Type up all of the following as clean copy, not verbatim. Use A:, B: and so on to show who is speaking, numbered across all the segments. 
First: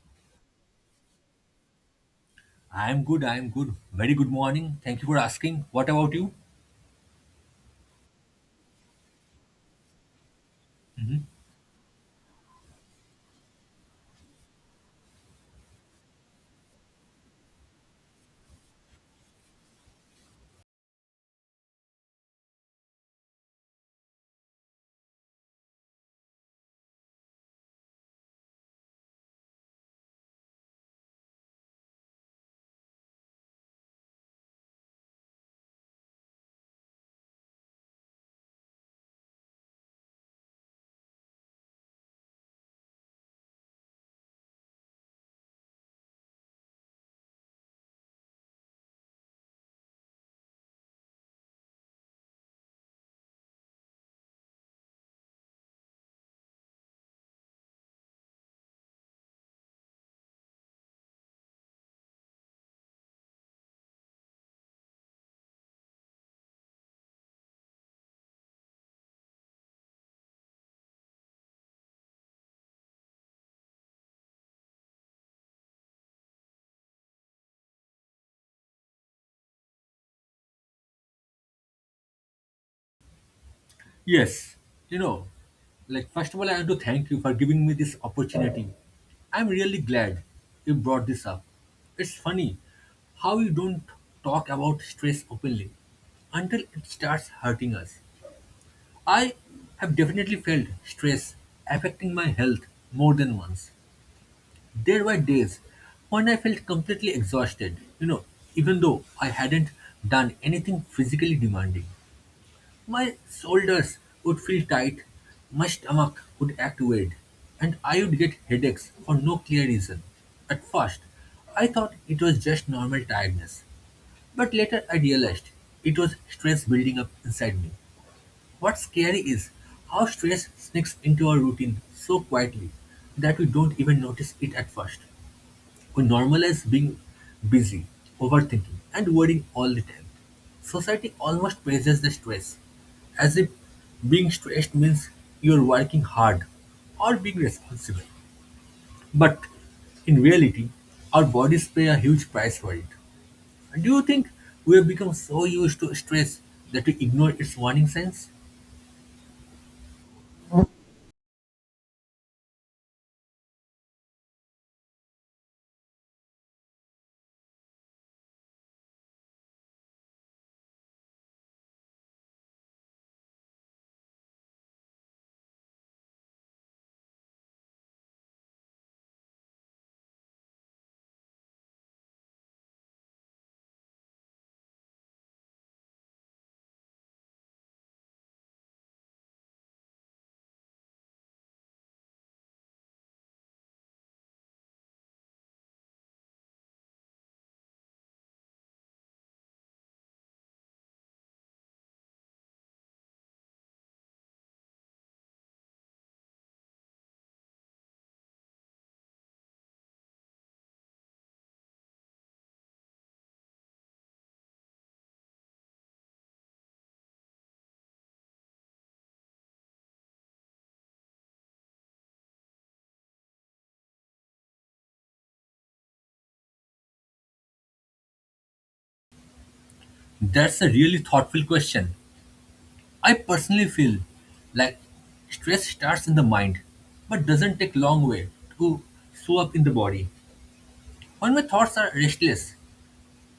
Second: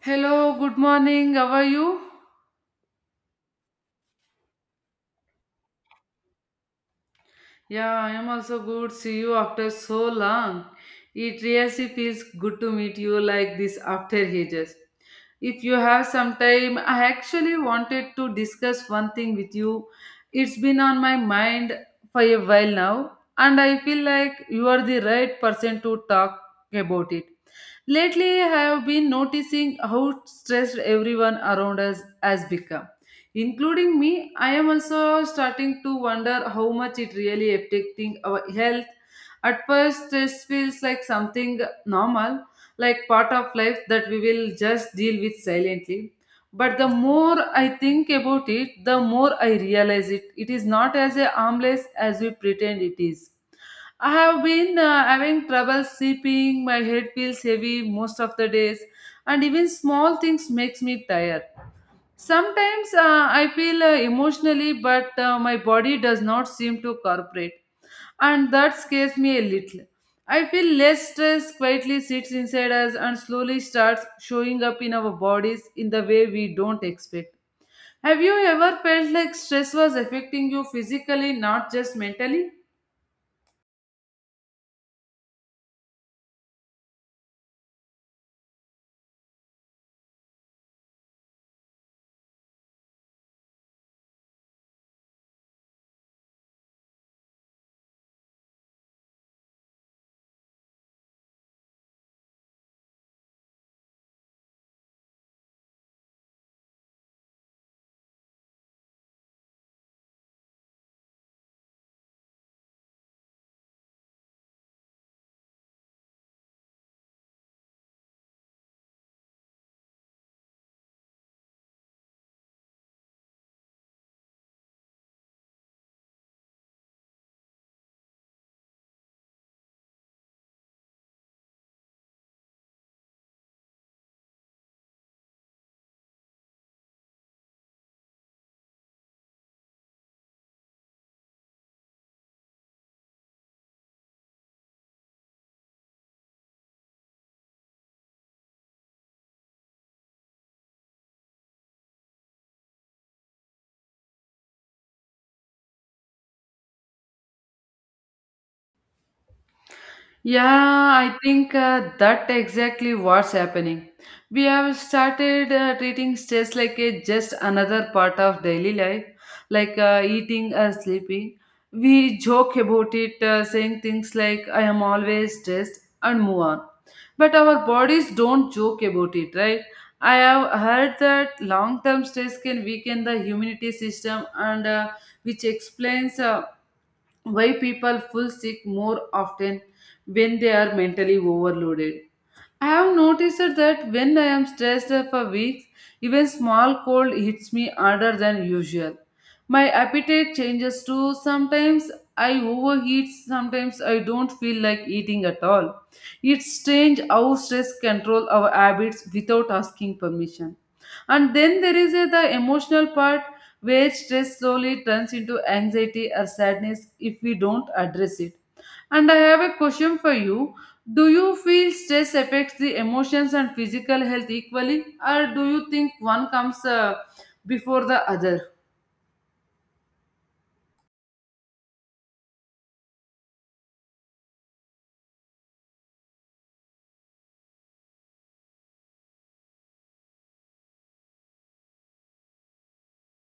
A: Hello, good morning. How are you?
B: I am good. I am good. Very good morning. Thank you for asking. What about you?
A: Yeah, I am also good. See you after so long. It really feels good to meet you like this after ages. If you have some time, I actually wanted to discuss one thing with you. It's been on my mind for a while now, and I feel like you are the right person to talk about it. Lately, I have been noticing how stressed everyone around us has become, including me. I am also starting to wonder how much it really affecting our health. At first stress feels like something normal, like part of life that we will just deal with silently, but the more I think about it, the more I realize it is not as a harmless as we pretend it is. I have been having trouble sleeping. My head feels heavy most of the days, and even small things makes me tired. Sometimes I feel emotionally, but my body does not seem to cooperate, and that scares me a little. I feel less stress quietly sits inside us and slowly starts showing up in our bodies in the way we don't expect. Have you ever felt like stress was affecting you physically, not just mentally?
B: Yes. You know, first of all, I want to thank you for giving me this opportunity. I'm really glad you brought this up. It's funny how we don't talk about stress openly until it starts hurting us. I have definitely felt stress affecting my health more than once. There were days when I felt completely exhausted, even though I hadn't done anything physically demanding. My shoulders would feel tight, my stomach would act weird, and I would get headaches for no clear reason. At first, I thought it was just normal tiredness, but later I realized it was stress building up inside me. What's scary is how stress sneaks into our routine so quietly that we don't even notice it at first. We normalize being busy, overthinking, and worrying all the time. Society almost praises the stress, as if being stressed means you're working hard or being responsible. But in reality, our bodies pay a huge price for it. Do you think we have become so used to stress that we ignore its warning signs?
A: Yeah, I think that exactly what's happening. We have started treating stress like a just another part of daily life, like eating or sleeping. We joke about it, saying things like "I am always stressed" and move on. But our bodies don't joke about it, right? I have heard that long-term stress can weaken the immunity system, and which explains why people fall sick more often when they are mentally overloaded. I have noticed that when I am stressed for weeks, even small cold hits me harder than usual. My appetite changes too. Sometimes I overheat, sometimes I don't feel like eating at all. It's strange how stress control our habits without asking permission. And then there is the emotional part where stress slowly turns into anxiety or sadness if we don't address it. And I have a question for you. Do you feel stress affects the emotions and physical health equally, or do you think one comes before the other?
B: That's a really thoughtful question. I personally feel like stress starts in the mind, but doesn't take long way to show up in the body. When my thoughts are restless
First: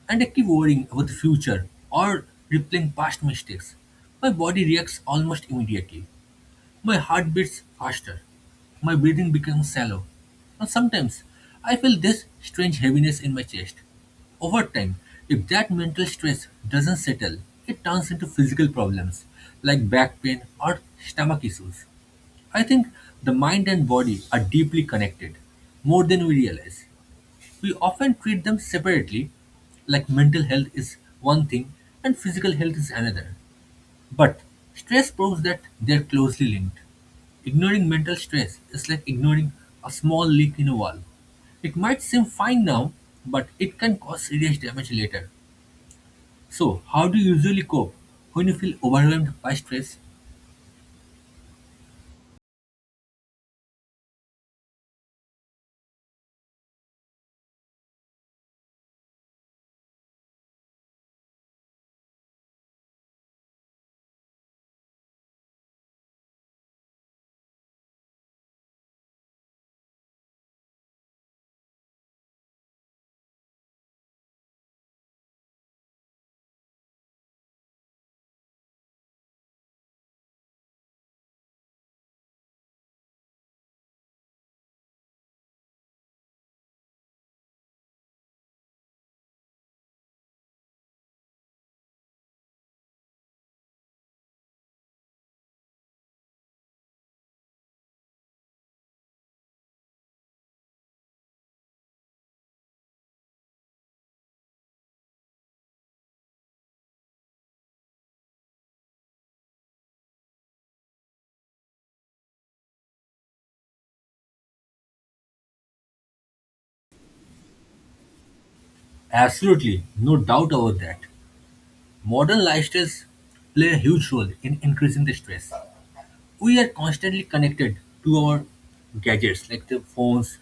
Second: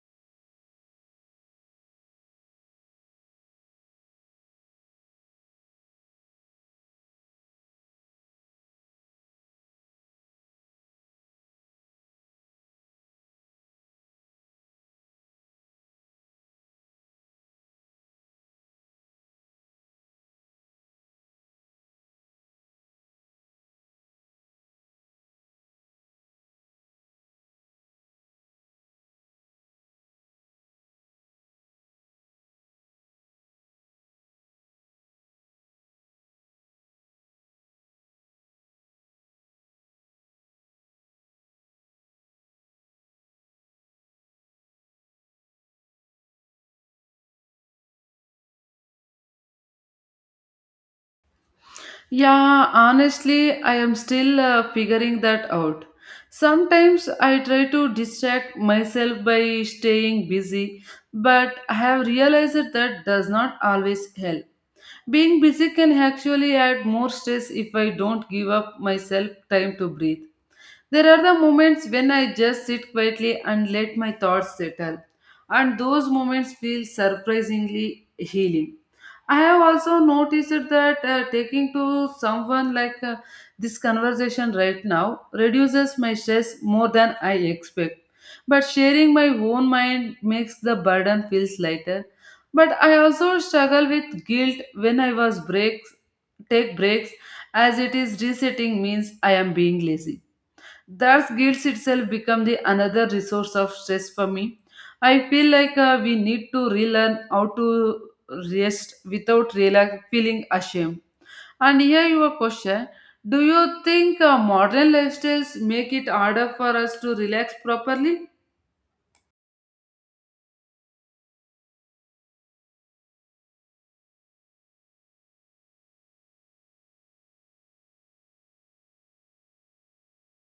B: and I keep worrying about the future or replaying past mistakes, my body reacts almost immediately. My heart beats faster. My breathing becomes shallow. And sometimes I feel this strange heaviness in my chest. Over time, if that mental stress doesn't settle, it turns into physical problems like back pain or stomach issues. I think the mind and body are deeply connected, more than we realize. We often treat them separately, like mental health is one thing and physical health is another. But stress proves that they're closely linked. Ignoring mental stress is like ignoring a small leak in a wall. It might seem fine now, but it can cause serious damage later. So, how do you usually cope when you feel overwhelmed by stress?
A: Yeah, honestly, I am still figuring that out. Sometimes I try to distract myself by staying busy, but I have realized that does not always help. Being busy can actually add more stress if I don't give up myself time to breathe. There are the moments when I just sit quietly and let my thoughts settle, and those moments feel surprisingly healing. I have also noticed that taking to someone like this conversation right now reduces my stress more than I expect. But sharing my own mind makes the burden feels lighter. But I also struggle with guilt when I was breaks take breaks as it is resetting means I am being lazy. Thus, guilt itself become the another resource of stress for me. I feel like we need to relearn how to rest without feeling ashamed. And here your question: do you think modern lifestyles make it harder for us to relax properly?
B: Absolutely, no doubt about that. Modern lifestyles play a huge role in increasing the stress. We are constantly connected to our gadgets like the phones,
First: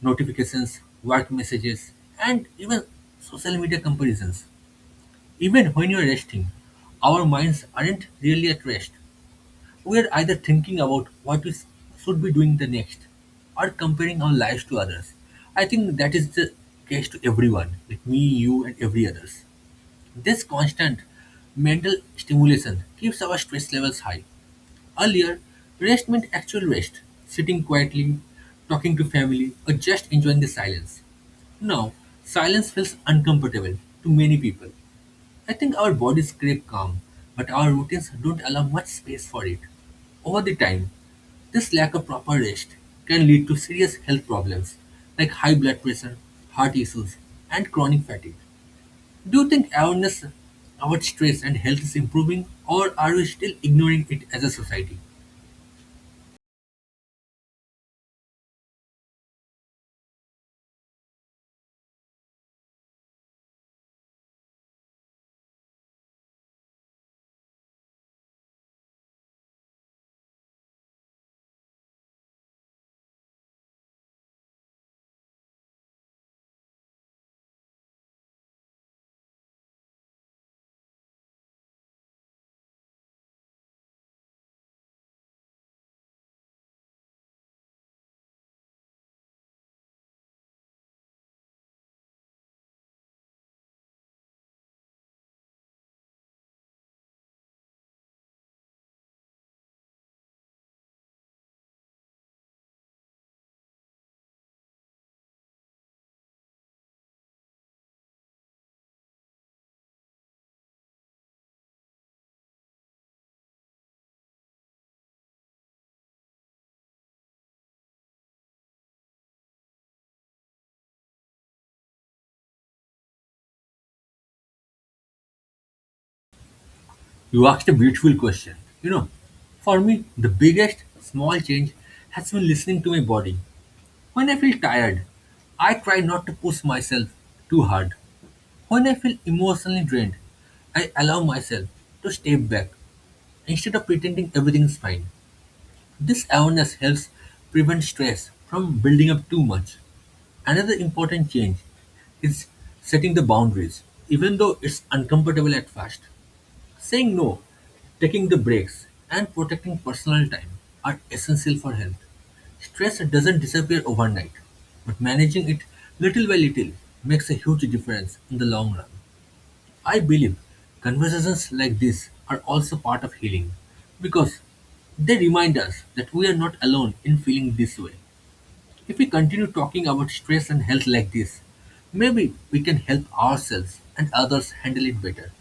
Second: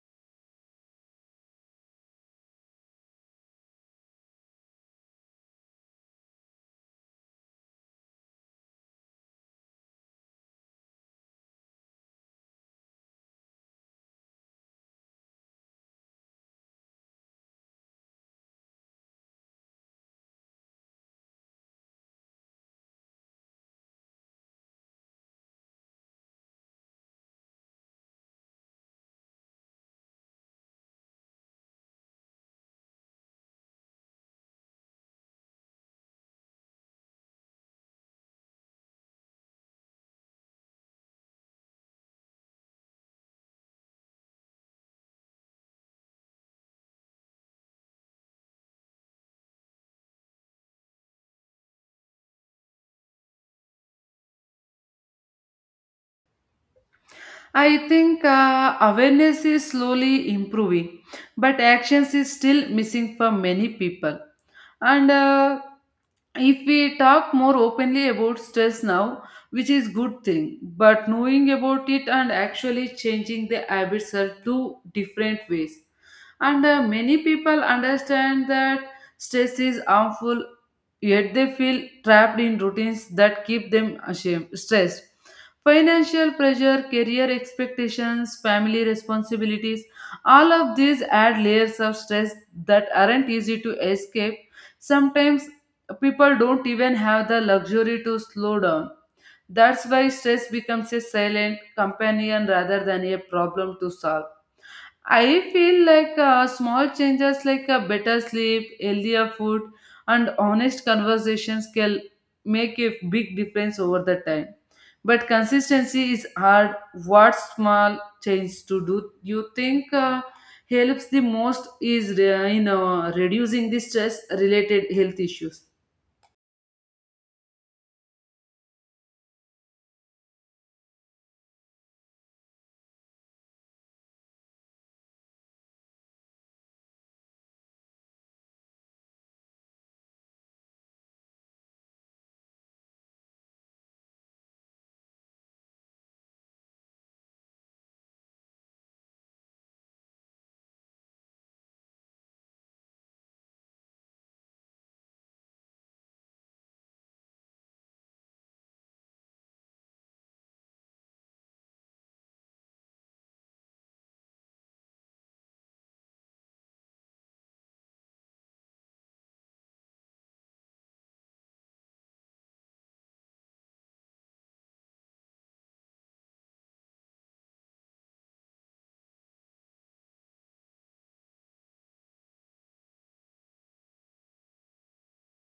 B: notifications, work messages, and even social media comparisons. Even when you're resting, our minds aren't really at rest. We are either thinking about should be doing the next or comparing our lives to others. I think that is the case to everyone, like me, you, and every others. This constant mental stimulation keeps our stress levels high. Earlier, rest meant actual rest, sitting quietly, talking to family, or just enjoying the silence. Now, silence feels uncomfortable to many people. I think our bodies crave calm, but our routines don't allow much space for it. Over the time, this lack of proper rest can lead to serious health problems like high blood pressure, heart issues, and chronic fatigue. Do you think awareness about stress and health is improving, or are we still ignoring it as a society?
A: I think awareness is slowly improving, but actions is still missing for many people. And if we talk more openly about stress now, which is good thing, but knowing about it and actually changing the habits are two different ways, and many people understand that stress is harmful, yet they feel trapped in routines that keep them ashamed stressed. Financial pressure, career expectations, family responsibilities, all of these add layers of stress that aren't easy to escape. Sometimes people don't even have the luxury to slow down. That's why stress becomes a silent companion rather than a problem to solve. I feel like small changes like better sleep, healthier food, and honest conversations can make a big difference over the time. But consistency is hard. What small change to do you think helps the most is in reducing the stress related health issues?
B: You asked a beautiful question. You know, for me, the biggest small change has been listening to my body. When I feel tired, I try not to push myself too hard. When I feel emotionally drained, I allow myself to step back instead of pretending everything is fine. This awareness helps prevent stress from building up too much. Another important change is setting the boundaries, even though it's uncomfortable at first. Saying no, taking the breaks, and protecting personal time are essential for health. Stress doesn't disappear overnight, but managing it little by little makes a huge difference in the long run. I believe conversations like this are also part of healing because they remind us that we are not alone in feeling this way. If we continue talking about stress and health like this, maybe we can help ourselves and others handle it better.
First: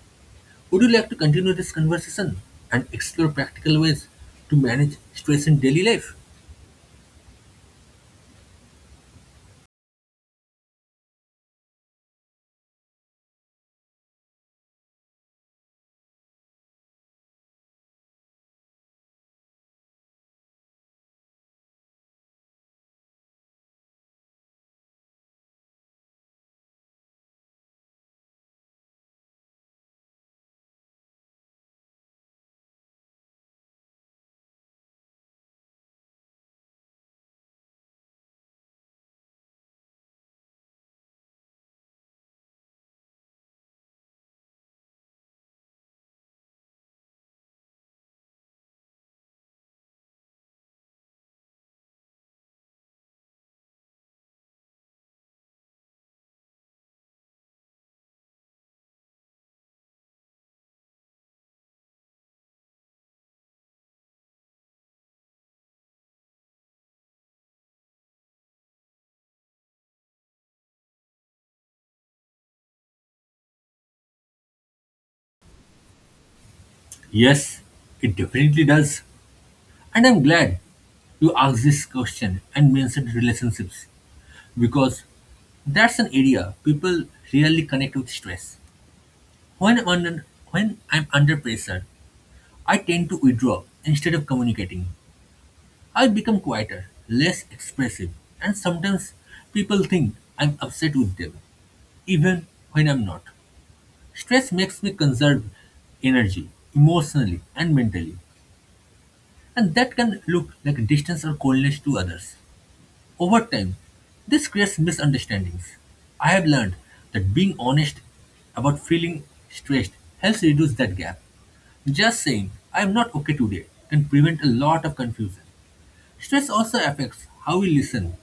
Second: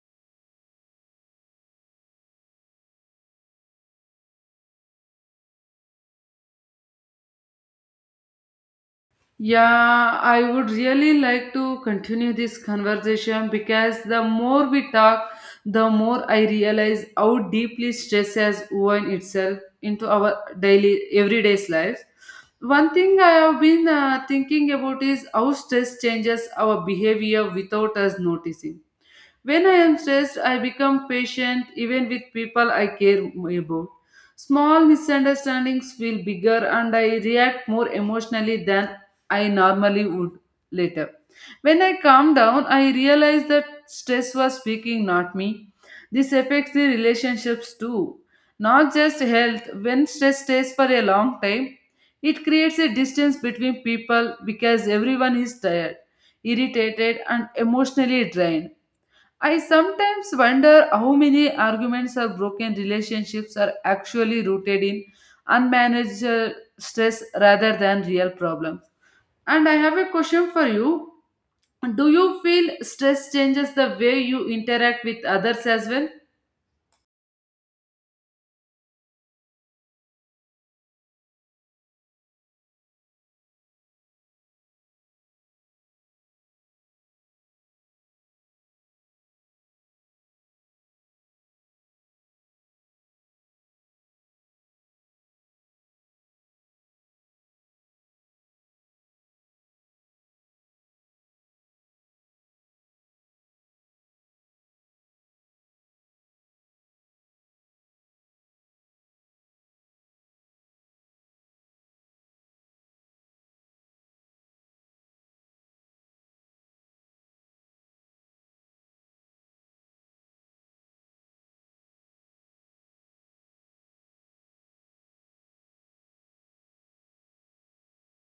B: Would you like to continue this conversation and explore practical ways to manage stress in daily life?
A: Yeah, I would really like to continue this conversation because the more we talk, the more I realize how deeply stress has woven itself into our daily, everyday's lives. One thing I have been thinking about is how stress changes our behavior without us noticing when I am stressed, I become patient even with people I care about. Small misunderstandings feel bigger and I react more emotionally than I normally would later. When I calm down, I realize that stress was speaking, not me. This affects the relationships too, not just health. When stress stays for a long time, it creates a distance between people because everyone is tired, irritated, and emotionally drained. I sometimes wonder how many arguments or broken relationships are actually rooted in unmanaged stress rather than real problems. And I have a question for you. Do you feel stress changes the way you interact with others as well?
B: Yes, it definitely does. And I'm glad you asked this question and mentioned relationships because that's an area people really connect with stress. When I'm under, when I'm under pressure, I tend to withdraw instead of communicating. I become quieter, less expressive, and sometimes people think I'm upset with them, even when I'm not. Stress makes me conserve energy emotionally and mentally, and that can look like distance or coldness to others. Over time, this creates misunderstandings. I have learned that being honest about feeling stressed helps reduce that gap. Just saying, I am not okay today, can prevent a lot of confusion. Stress also affects how we listen.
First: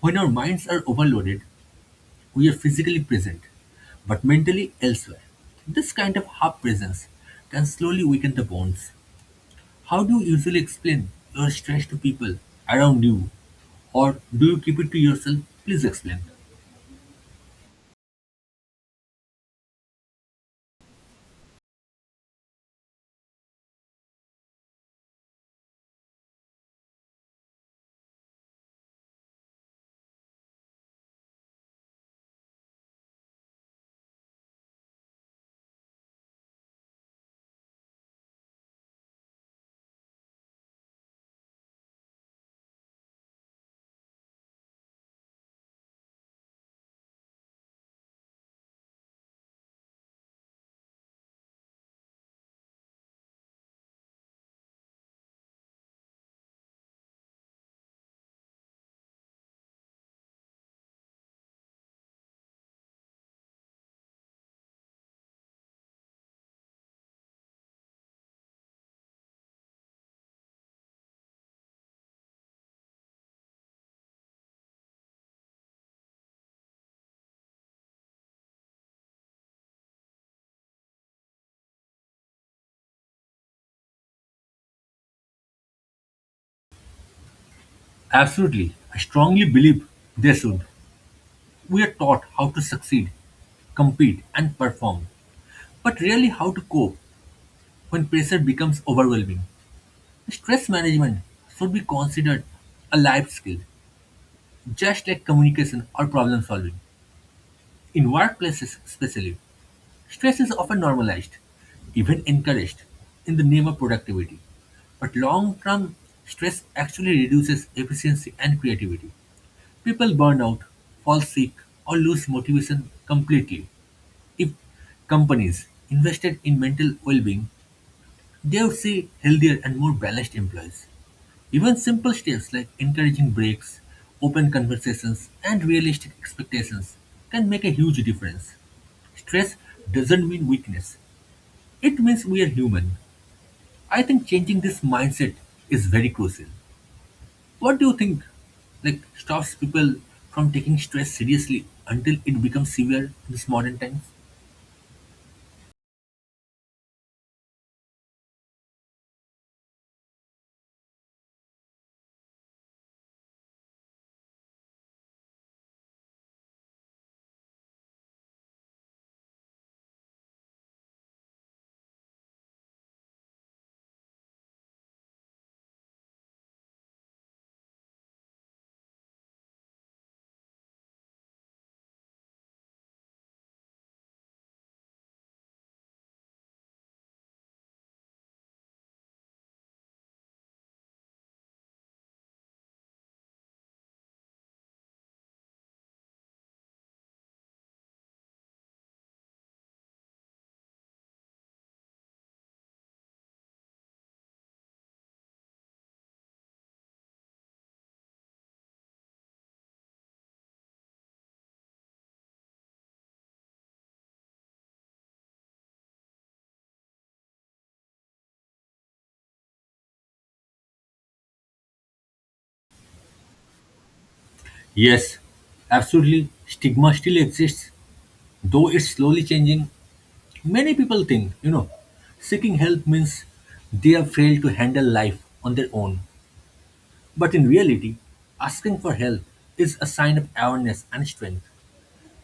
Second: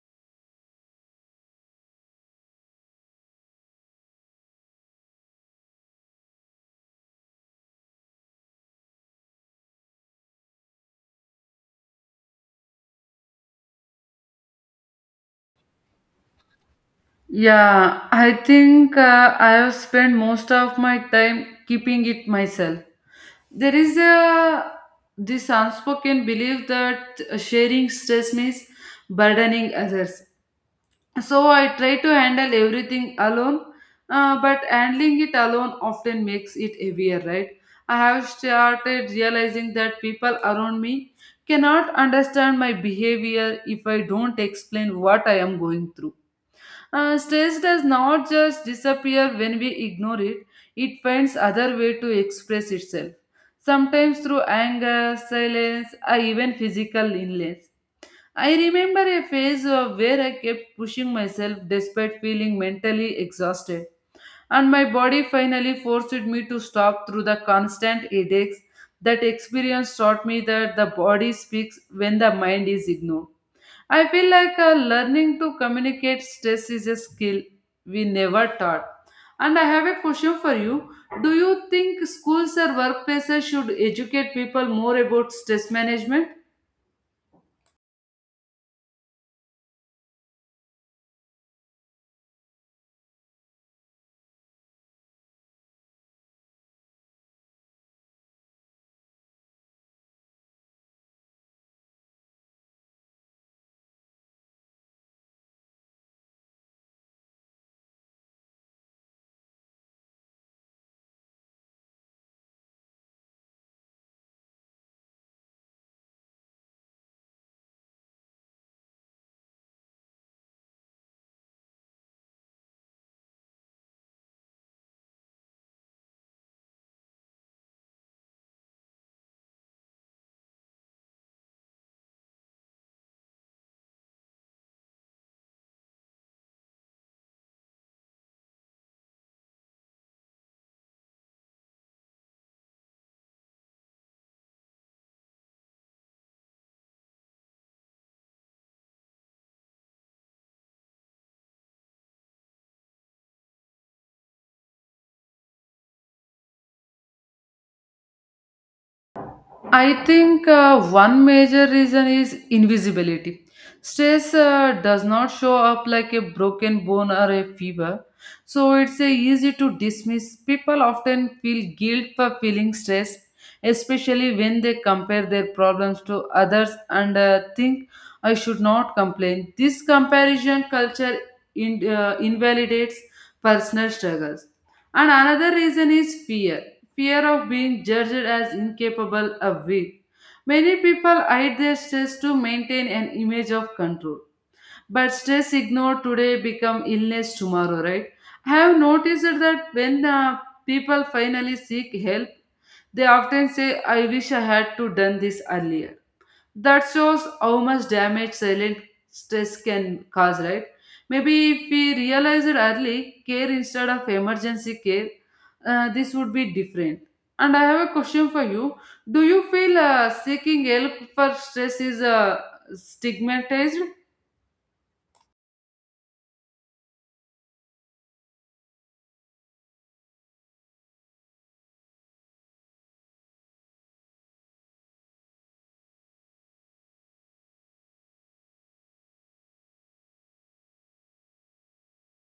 B: When our minds are overloaded, we are physically present, but mentally elsewhere. This kind of half presence can slowly weaken the bonds. How do you usually explain your stress to people around you? Or do you keep it to yourself? Please explain.
A: Yeah, I think I have spent most of my time keeping it myself. There is a this unspoken belief that sharing stress means burdening others, so I try to handle everything alone, but handling it alone often makes it heavier, right? I have started realizing that people around me cannot understand my behavior if I don't explain what I am going through. Stress does not just disappear when we ignore it, it finds other way to express itself. Sometimes through anger, silence, or even physical illness. I remember a phase of where I kept pushing myself despite feeling mentally exhausted, and my body finally forced me to stop through the constant headaches. That experience taught me that the body speaks when the mind is ignored. I feel like learning to communicate stress is a skill we never taught. And I have a question for you. Do you think schools or workplaces should educate people more about stress management?
B: Absolutely. I strongly believe they should. We are taught how to succeed, compete, and perform, but rarely how to cope when pressure becomes overwhelming. Stress management should be considered a life skill, just like communication or problem solving, in workplaces especially. Stress is often normalized, even encouraged, in the name of productivity. But long term stress actually reduces efficiency and creativity. People burn out, fall sick, or lose motivation completely. If companies invested in mental well being, they would see healthier and more balanced employees. Even simple steps like encouraging breaks, open conversations, and realistic expectations can make a huge difference. Stress doesn't mean weakness. It means we are human. I think changing this mindset is very crucial. What do you think like stops people from taking stress seriously until it becomes severe in this modern times?
A: I think one major reason is invisibility. Stress does not show up like a broken bone or a fever, so it's easy to dismiss. People often feel guilt for feeling stressed, especially when they compare their problems to others and think I should not complain. This comparison culture invalidates personal struggles. And another reason is fear, fear of being judged as incapable or weak. Many people hide their stress to maintain an image of control. But stress ignored today become illness tomorrow, right? I have noticed that when people finally seek help, they often say, I wish I had to done this earlier, that shows how much damage silent stress can cause, right? Maybe if we realize it early, care instead of emergency care, this would be different. And I have a question for you. Do you feel seeking help for stress is stigmatized?
B: Yes, absolutely. Stigma still exists, though it's slowly changing. Many people think, seeking help means they have failed to handle life on their own. But in reality, asking for help is a sign of awareness and strength.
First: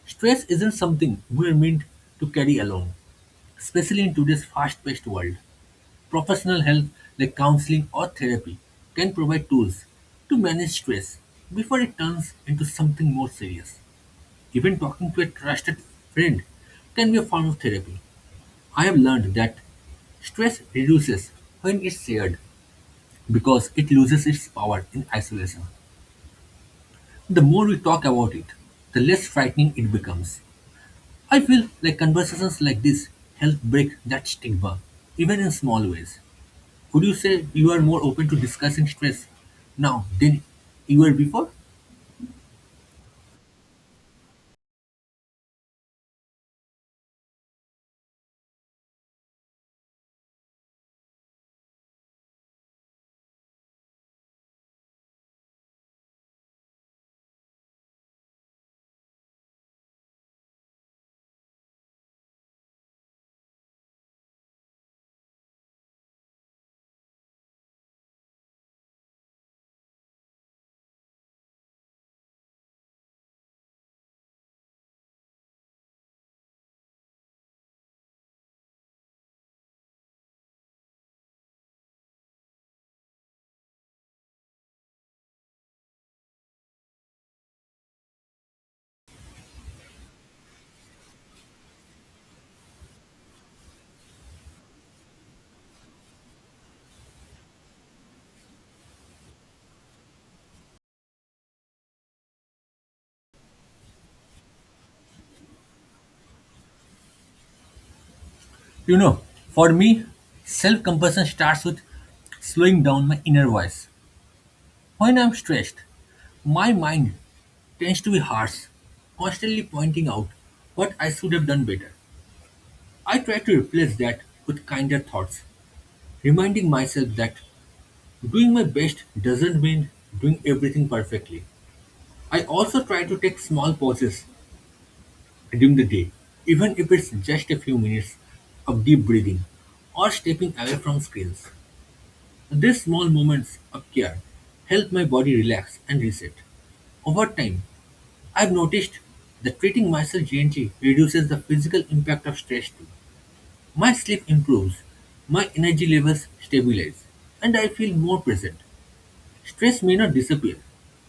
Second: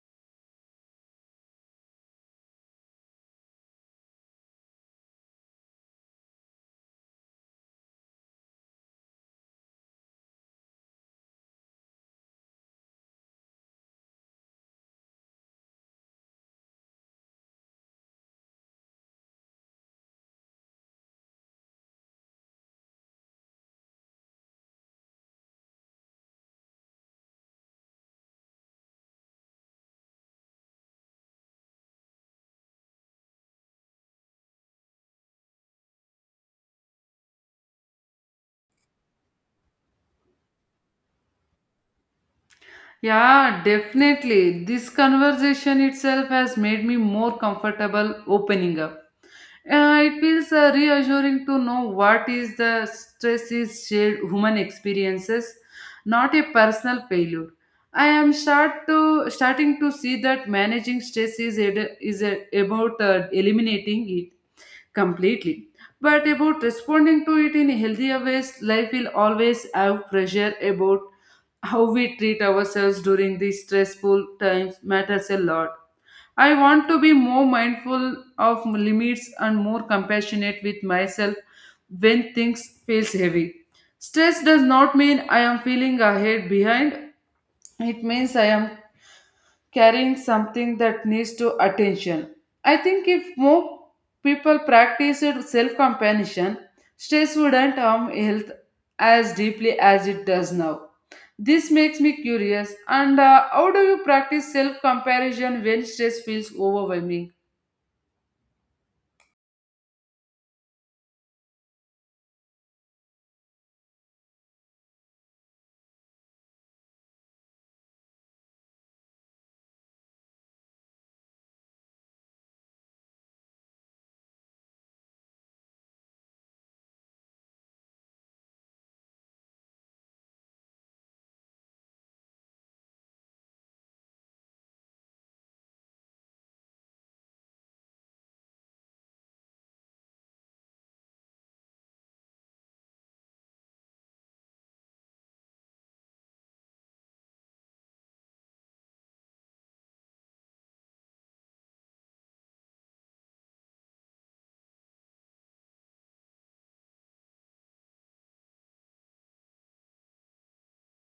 B: Stress isn't something we're meant to carry alone, especially in today's fast paced world. Professional help like counseling or therapy can provide tools to manage stress before it turns into something more serious. Even talking to a trusted friend can be a form of therapy. I have learned that stress reduces when it's shared because it loses its power in isolation. The more we talk about it, the less frightening it becomes. I feel like conversations like this help break that stigma, even in small ways. Would you say you are more open to discussing stress now than you were before?
A: Yeah, definitely. This conversation itself has made me more comfortable opening up. It feels reassuring to know what is the stress is shared human experiences, not a personal failure. I am starting to see that managing stress is about eliminating it completely, but about responding to it in healthier ways. Life will always have pressure about how we treat ourselves during these stressful times matters a lot. I want to be more mindful of limits and more compassionate with myself when things feels heavy. Stress does not mean I am feeling ahead behind. It means I am carrying something that needs to attention. I think if more people practiced self-compassion, stress wouldn't harm health as deeply as it does now. This makes me curious. And how do you practice self-comparison when stress feels overwhelming?
B: You know, for me, self compassion starts with slowing down my inner voice. When I'm stressed, my mind tends to be harsh, constantly pointing out what I should have done better. I try to replace that with kinder thoughts, reminding myself that doing my best doesn't mean doing everything perfectly. I also try to take small pauses during the day, even if it's just a few minutes of deep breathing or stepping away from screens. These small moments of care help my body relax and reset. Over time, I've noticed that treating myself gently reduces the physical impact of stress too. My sleep improves, my energy levels stabilize, and I feel more present. Stress may not disappear,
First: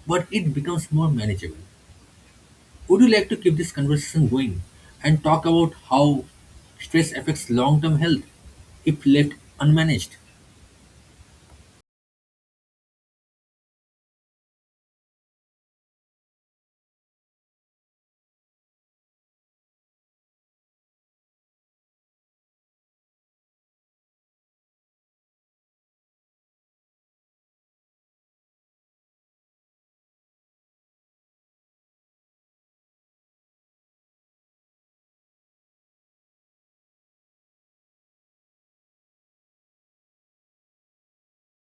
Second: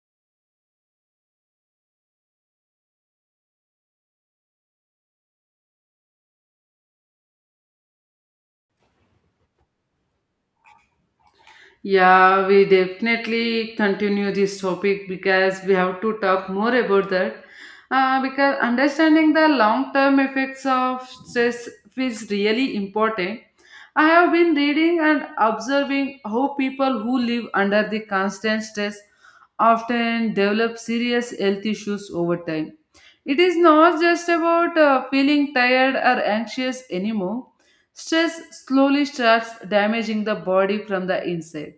B: but it becomes more manageable. Would you like to keep this conversation going and talk about how stress affects long term health if left unmanaged?
A: Yeah, we definitely continue this topic because we have to talk more about that. Because understanding the long term effects of stress is really important. I have been reading and observing how people who live under the constant stress often develop serious health issues over time. It is not just about feeling tired or anxious anymore. Stress slowly starts damaging the body from the inside.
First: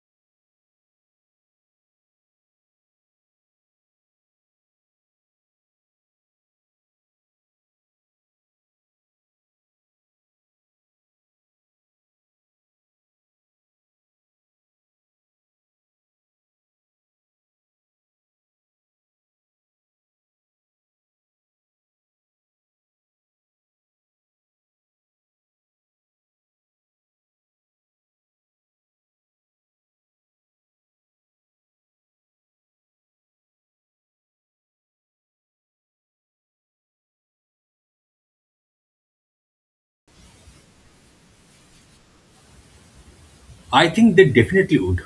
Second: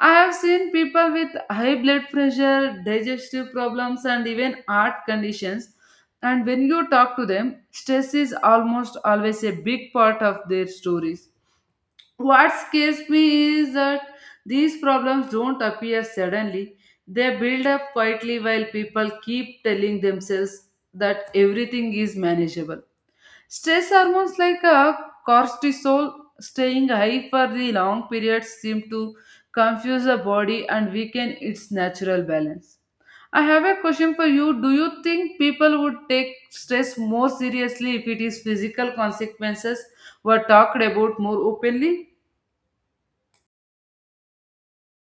A: I have seen people with high blood pressure, digestive problems, and even heart conditions. And when you talk to them, stress is almost always a big part of their stories. What scares me is that these problems don't appear suddenly, they build up quietly while people keep telling themselves that everything is manageable. Stress hormones like cortisol staying high for the long periods seem to confuse the body and weaken its natural balance. I have a question for you. Do you think people would take stress more seriously if it is physical consequences were talked about more openly?
B: I think they definitely would.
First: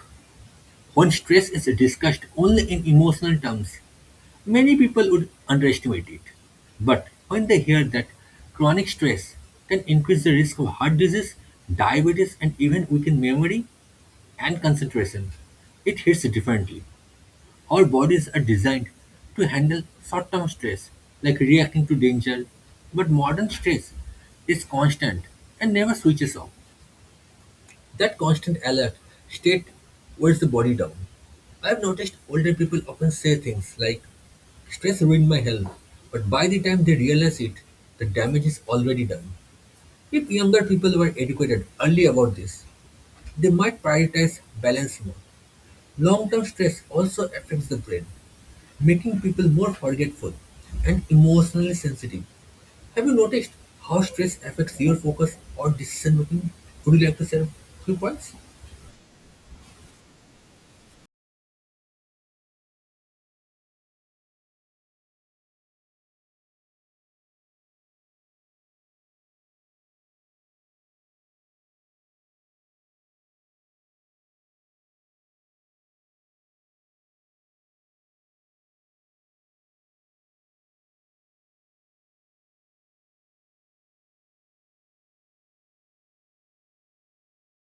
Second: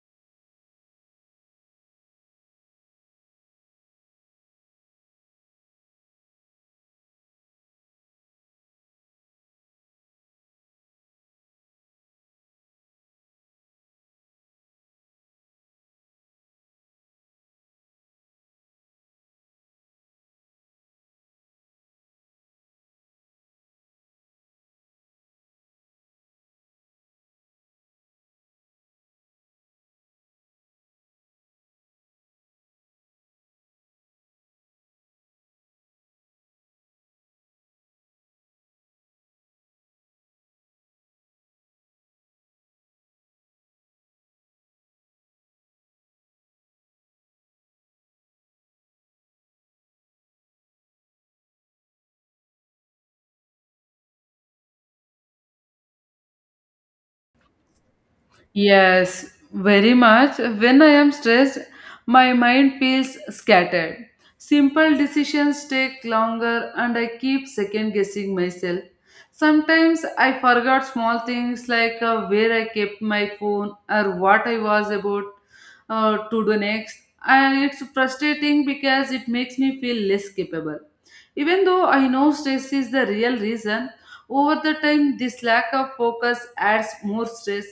B: When stress is discussed only in emotional terms, many people would underestimate it. But when they hear that chronic stress can increase the risk of heart disease, diabetes, and even weaken memory and concentration, it hits differently. Our bodies are designed to handle short term stress, like reacting to danger, but modern stress is constant and never switches off. That constant alert state wears the body down. I've noticed older people often say things like, stress ruined my health, but by the time they realize it, the damage is already done. If younger people were educated early about this, they might prioritize balance more. Long term stress also affects the brain, making people more forgetful and emotionally sensitive. Have you noticed how stress affects your focus or decision making? Would you like to share a few points?
A: Yes, very much. When I am stressed, my mind feels scattered. Simple decisions take longer and I keep second guessing myself. Sometimes I forgot small things like where I kept my phone or what I was about to do next. It's frustrating because it makes me feel less capable. Even though I know stress is the real reason, over the time this lack of focus adds more stress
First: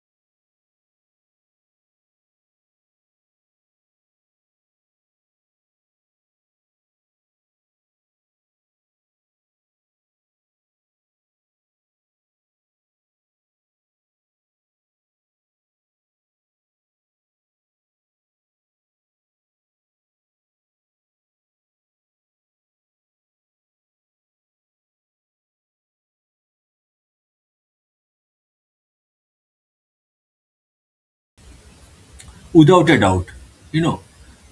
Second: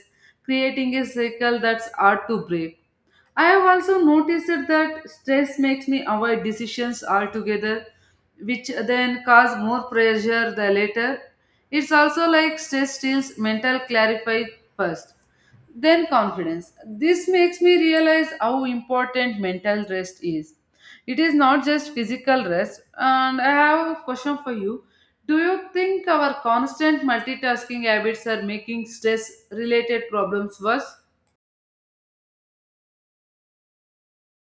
A: creating a cycle that's hard to break. I have also noticed that stress makes me avoid decisions altogether, which then cause more pressure the later. It's also like stress steals mental clarify first then confidence. This makes me realize how important mental rest is. It is not just physical rest. And I have a question for you. Do you think our constant multitasking habits are making stress related problems worse?
B: Without a doubt, you know,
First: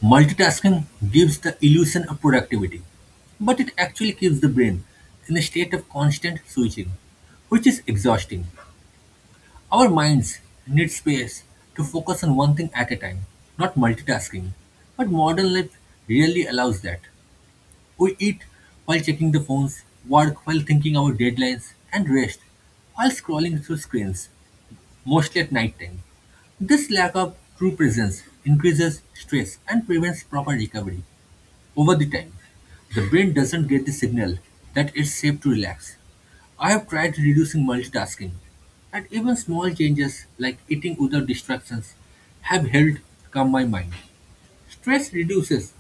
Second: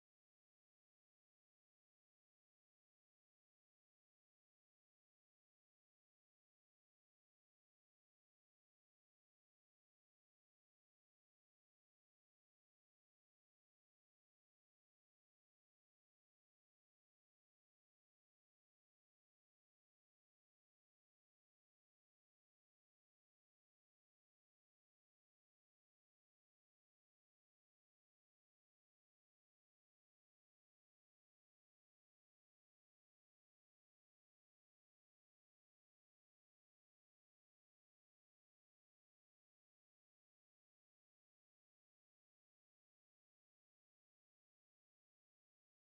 B: multitasking gives the illusion of productivity, but it actually keeps the brain in a state of constant switching, which is exhausting. Our minds need space to focus on one thing at a time, not multitasking, but modern life really allows that. We eat while checking the phones, work while thinking about deadlines, and rest while scrolling through screens, mostly at night time. This lack of true presence increases stress and prevents proper recovery over the time. The brain doesn't get the signal that it's safe to relax. I have tried reducing multitasking, and even small changes like eating without distractions have helped calm my mind. Stress reduces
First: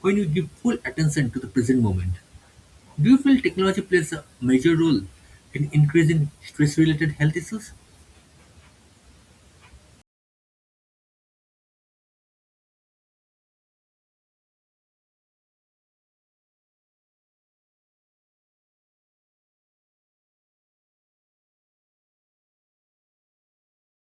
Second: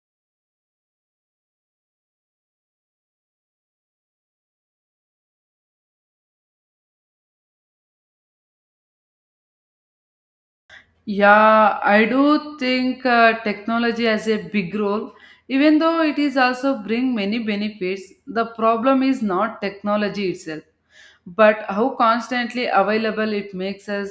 B: when you give full attention to the present moment. Do you feel technology plays a major role in increasing stress-related health issues?
A: Yeah, I do think technology has a big role, even though it is also bring many benefits. The problem is not technology itself, but how constantly available it makes us.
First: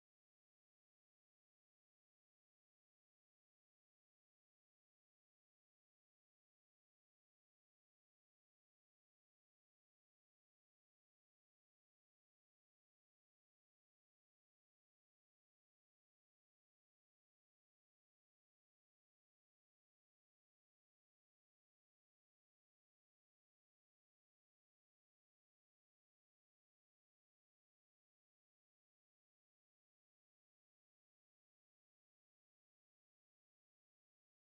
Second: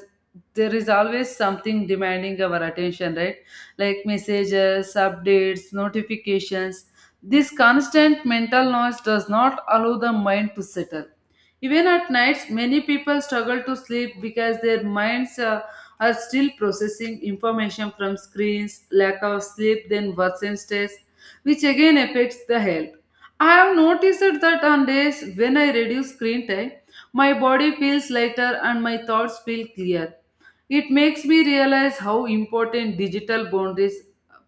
A: There is always something demanding our attention, right? Like messages, updates, notifications. This constant mental noise does not allow the mind to settle. Even at nights, many people struggle to sleep because their minds are still processing information from screens, lack of sleep, then worsen stress, which again affects the health. I have noticed that on days when I reduce screen time, my body feels lighter and my thoughts feel clear. It makes me realize how important digital boundaries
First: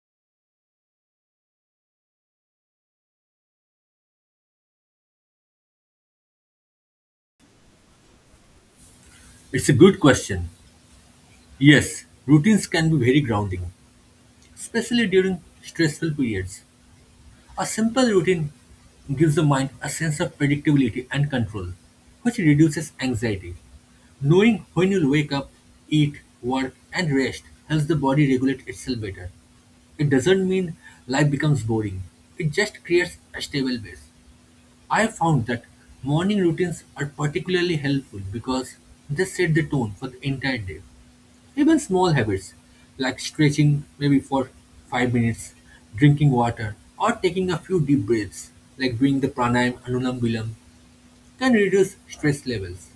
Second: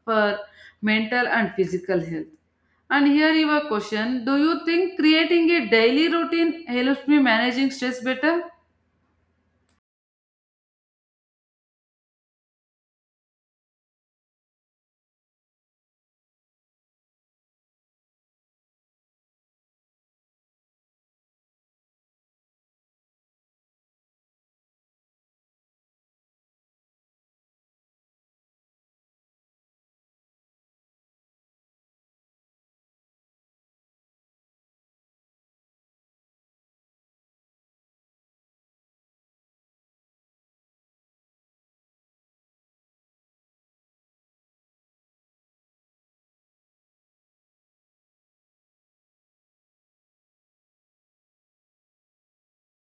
A: for mental and physical health. And here your question, do you think creating a daily routine helps me managing stress better?
B: It's a good question. Yes, routines can be very grounding, especially during stressful periods. A simple routine gives the mind a sense of predictability and control, which reduces anxiety. Knowing when you'll wake up, eat, work, and rest helps the body regulate itself better. It doesn't mean life becomes boring, it just creates a stable base. I have found that morning routines are particularly helpful because they set the tone for the entire day. Even small habits like stretching maybe for 5 minutes, drinking water, or taking a few deep breaths like doing the pranayam anulam vilam can reduce stress levels.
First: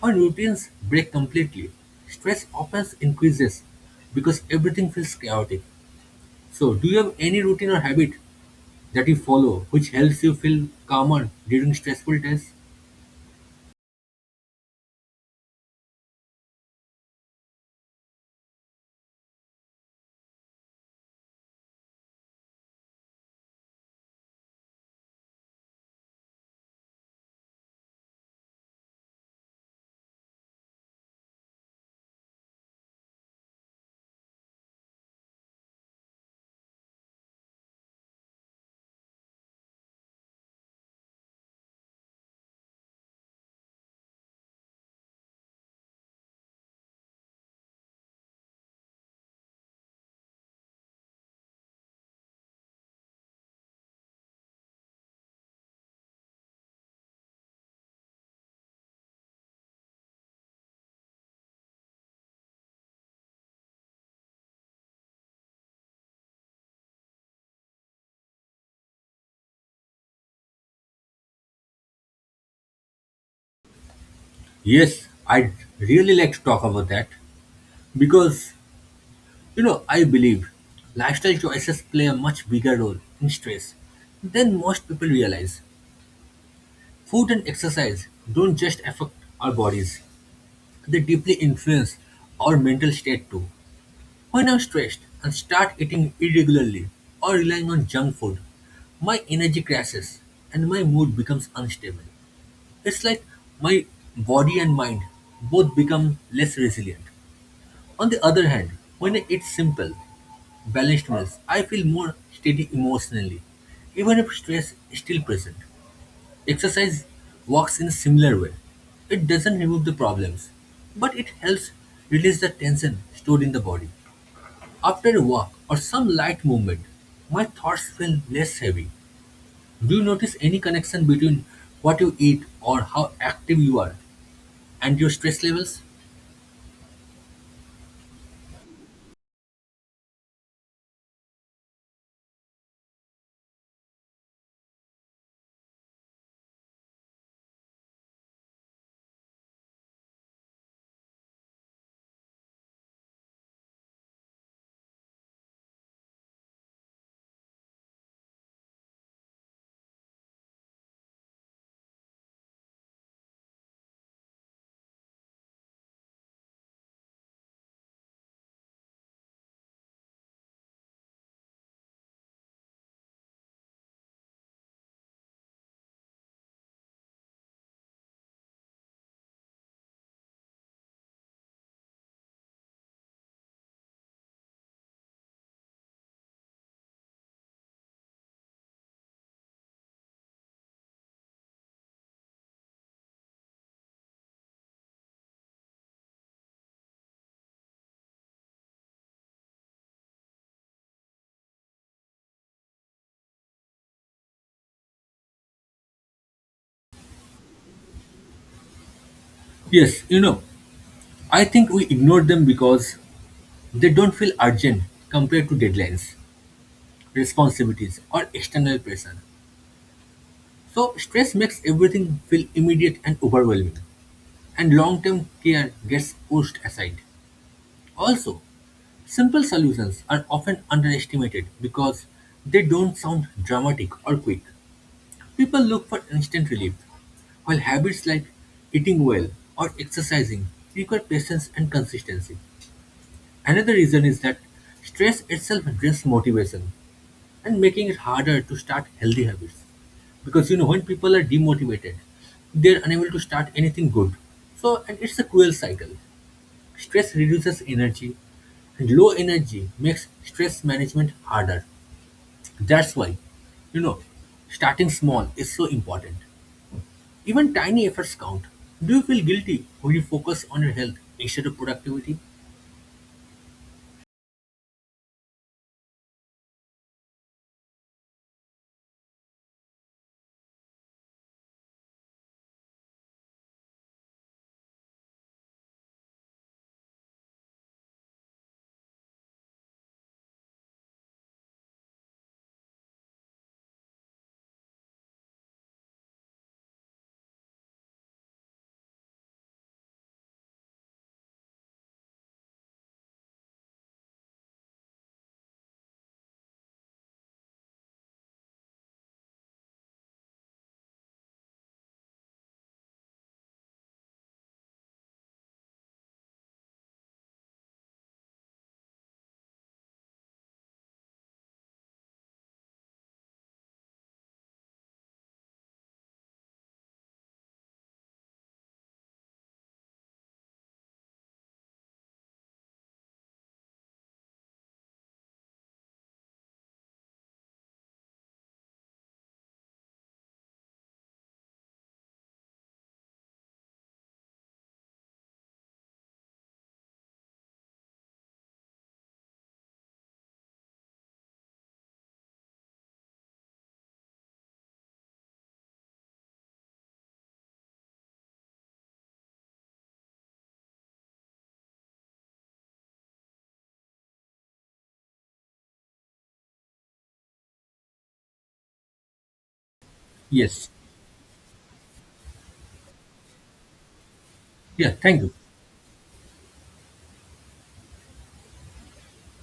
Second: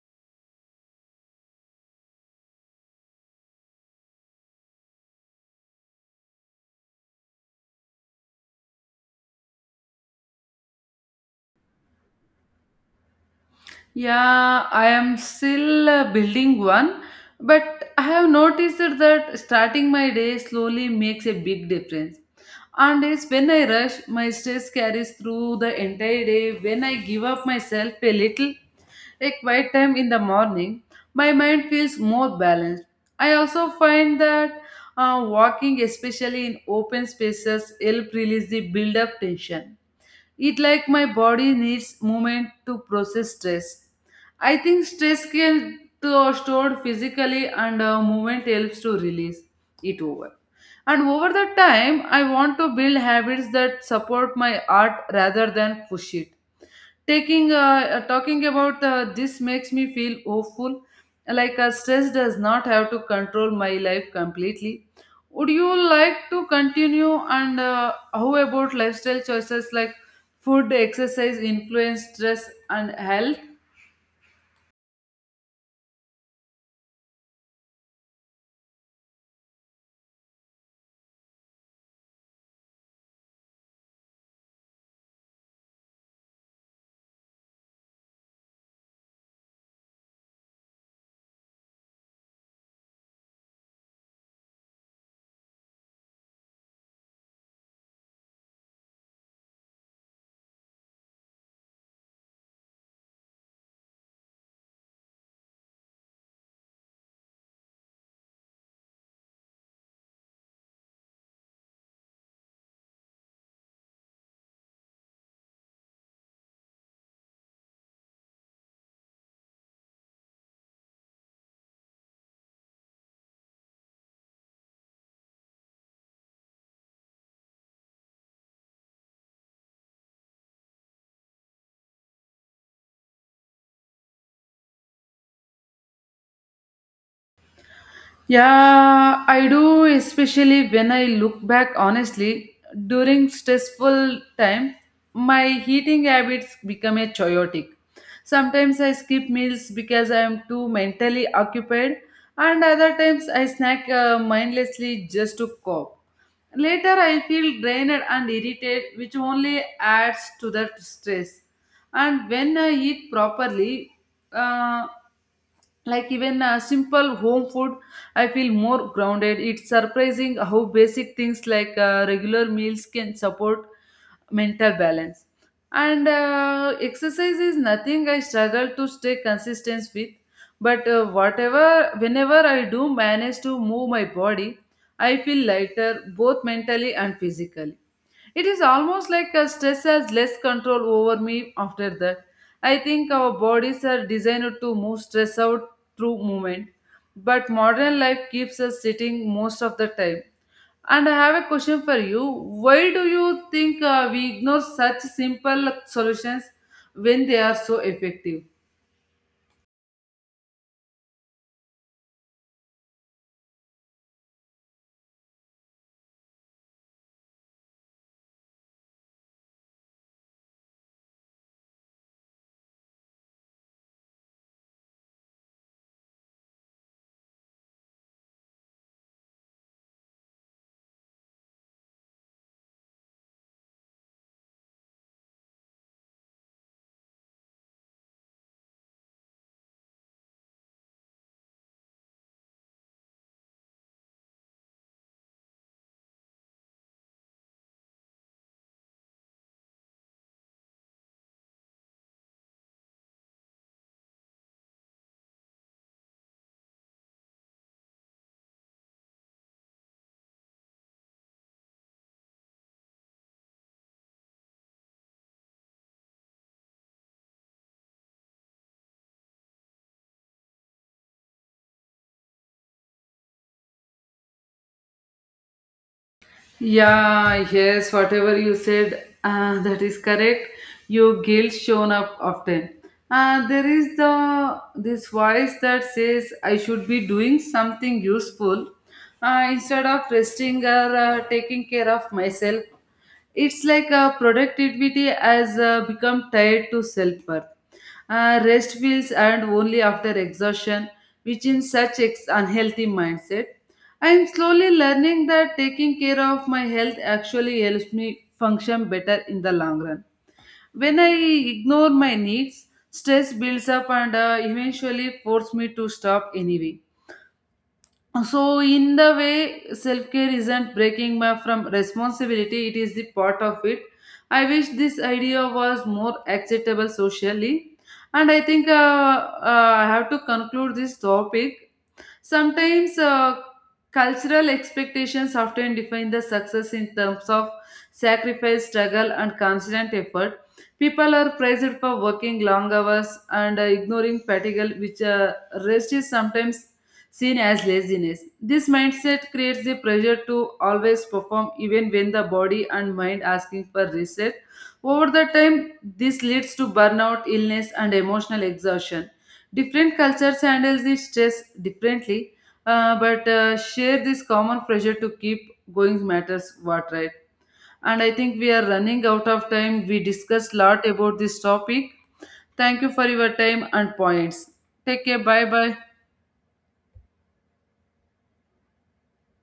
B: When routines break completely, stress often increases because everything feels chaotic. So, do you have any routine or habit that you follow which helps you feel calmer during stressful times?
A: Yeah, I am still building one, but I have noticed that starting my day slowly makes a big difference. And it's when I rush, my stress carries through the entire day. When I give up myself a little, a quiet time in the morning, my mind feels more balanced. I also find that walking, especially in open spaces, help release the build-up tension. It like my body needs movement to process stress. I think stress can to stored physically and movement helps to release it over. And over the time, I want to build habits that support my art rather than push it taking talking about this makes me feel hopeful like stress does not have to control my life completely. Would you like to continue? And how about lifestyle choices like food exercise influence stress and health?
B: Yes, I'd really like to talk about that because, I believe lifestyle choices play a much bigger role in stress than most people realize. Food and exercise don't just affect our bodies, they deeply influence our mental state too. When I'm stressed and start eating irregularly or relying on junk food, my energy crashes and my mood becomes unstable. It's like my body and mind both become less resilient. On the other hand, when I eat simple, balanced meals, I feel more steady emotionally, even if stress is still present. Exercise works in a similar way. It doesn't remove the problems, but it helps release the tension stored in the body. After a walk or some light movement, my thoughts feel less heavy. Do you notice any connection between what you eat or how active you are and your stress levels?
A: Yeah, I do, especially when I look back honestly. During stressful time, my eating habits become a chaotic. Sometimes I skip meals because I am too mentally occupied, and other times I snack mindlessly just to cope. Later, I feel drained and irritated, which only adds to the stress. And when I eat properly, uh, like even a simple home food, I feel more grounded. It's surprising how basic things like regular meals can support mental balance. And exercise is nothing I struggle to stay consistent with, but whatever whenever I do manage to move my body, I feel lighter both mentally and physically. It is almost like a stress has less control over me after that. I think our bodies are designed to move stress out through movement, but modern life keeps us sitting most of the time. And I have a question for you. Why do you think we ignore such simple solutions when they are so effective?
B: Yes, I think we ignore them because they don't feel urgent compared to deadlines, responsibilities, or external pressure. So stress makes everything feel immediate and overwhelming, and long-term care gets pushed aside. Also, simple solutions are often underestimated because they don't sound dramatic or quick. People look for instant relief, while habits like eating well or exercising require patience and consistency. Another reason is that stress itself drains motivation, and making it harder to start healthy habits. Because when people are demotivated, they're unable to start anything good. So, and it's a cruel cycle. Stress reduces energy, and low energy makes stress management harder. That's why, you know, starting small is so important. Even tiny efforts count. Do you feel guilty when you focus on your health instead of productivity?
A: Yeah, yes, whatever you said, that is correct. Your guilt shown up often. There is the this voice that says I should be doing something useful instead of resting or taking care of myself. It's like a productivity has become tied to self-worth. Rest feels earned only after exhaustion, which in such unhealthy mindset. I am slowly learning that taking care of my health actually helps me function better in the long run. When I ignore my needs, stress builds up and eventually force me to stop anyway. So in the way, self-care isn't breaking me from responsibility, it is the part of it. I wish this idea was more acceptable socially. And I think I have to conclude this topic. Sometimes cultural expectations often define the success in terms of sacrifice, struggle, and constant effort. People are praised for working long hours and ignoring fatigue, which rest is sometimes seen as laziness. This mindset creates the pressure to always perform, even when the body and mind asking for reset. Over the time, this leads to burnout, illness, and emotional exhaustion. Different cultures handle the stress differently, but share this common pressure to keep going matters what right. And I think we are running out of time. We discussed a
B: Yes.
A: lot about this topic. Thank you for your time and points.
B: Yeah,
A: Take
B: thank
A: care.
B: you.
A: Bye bye.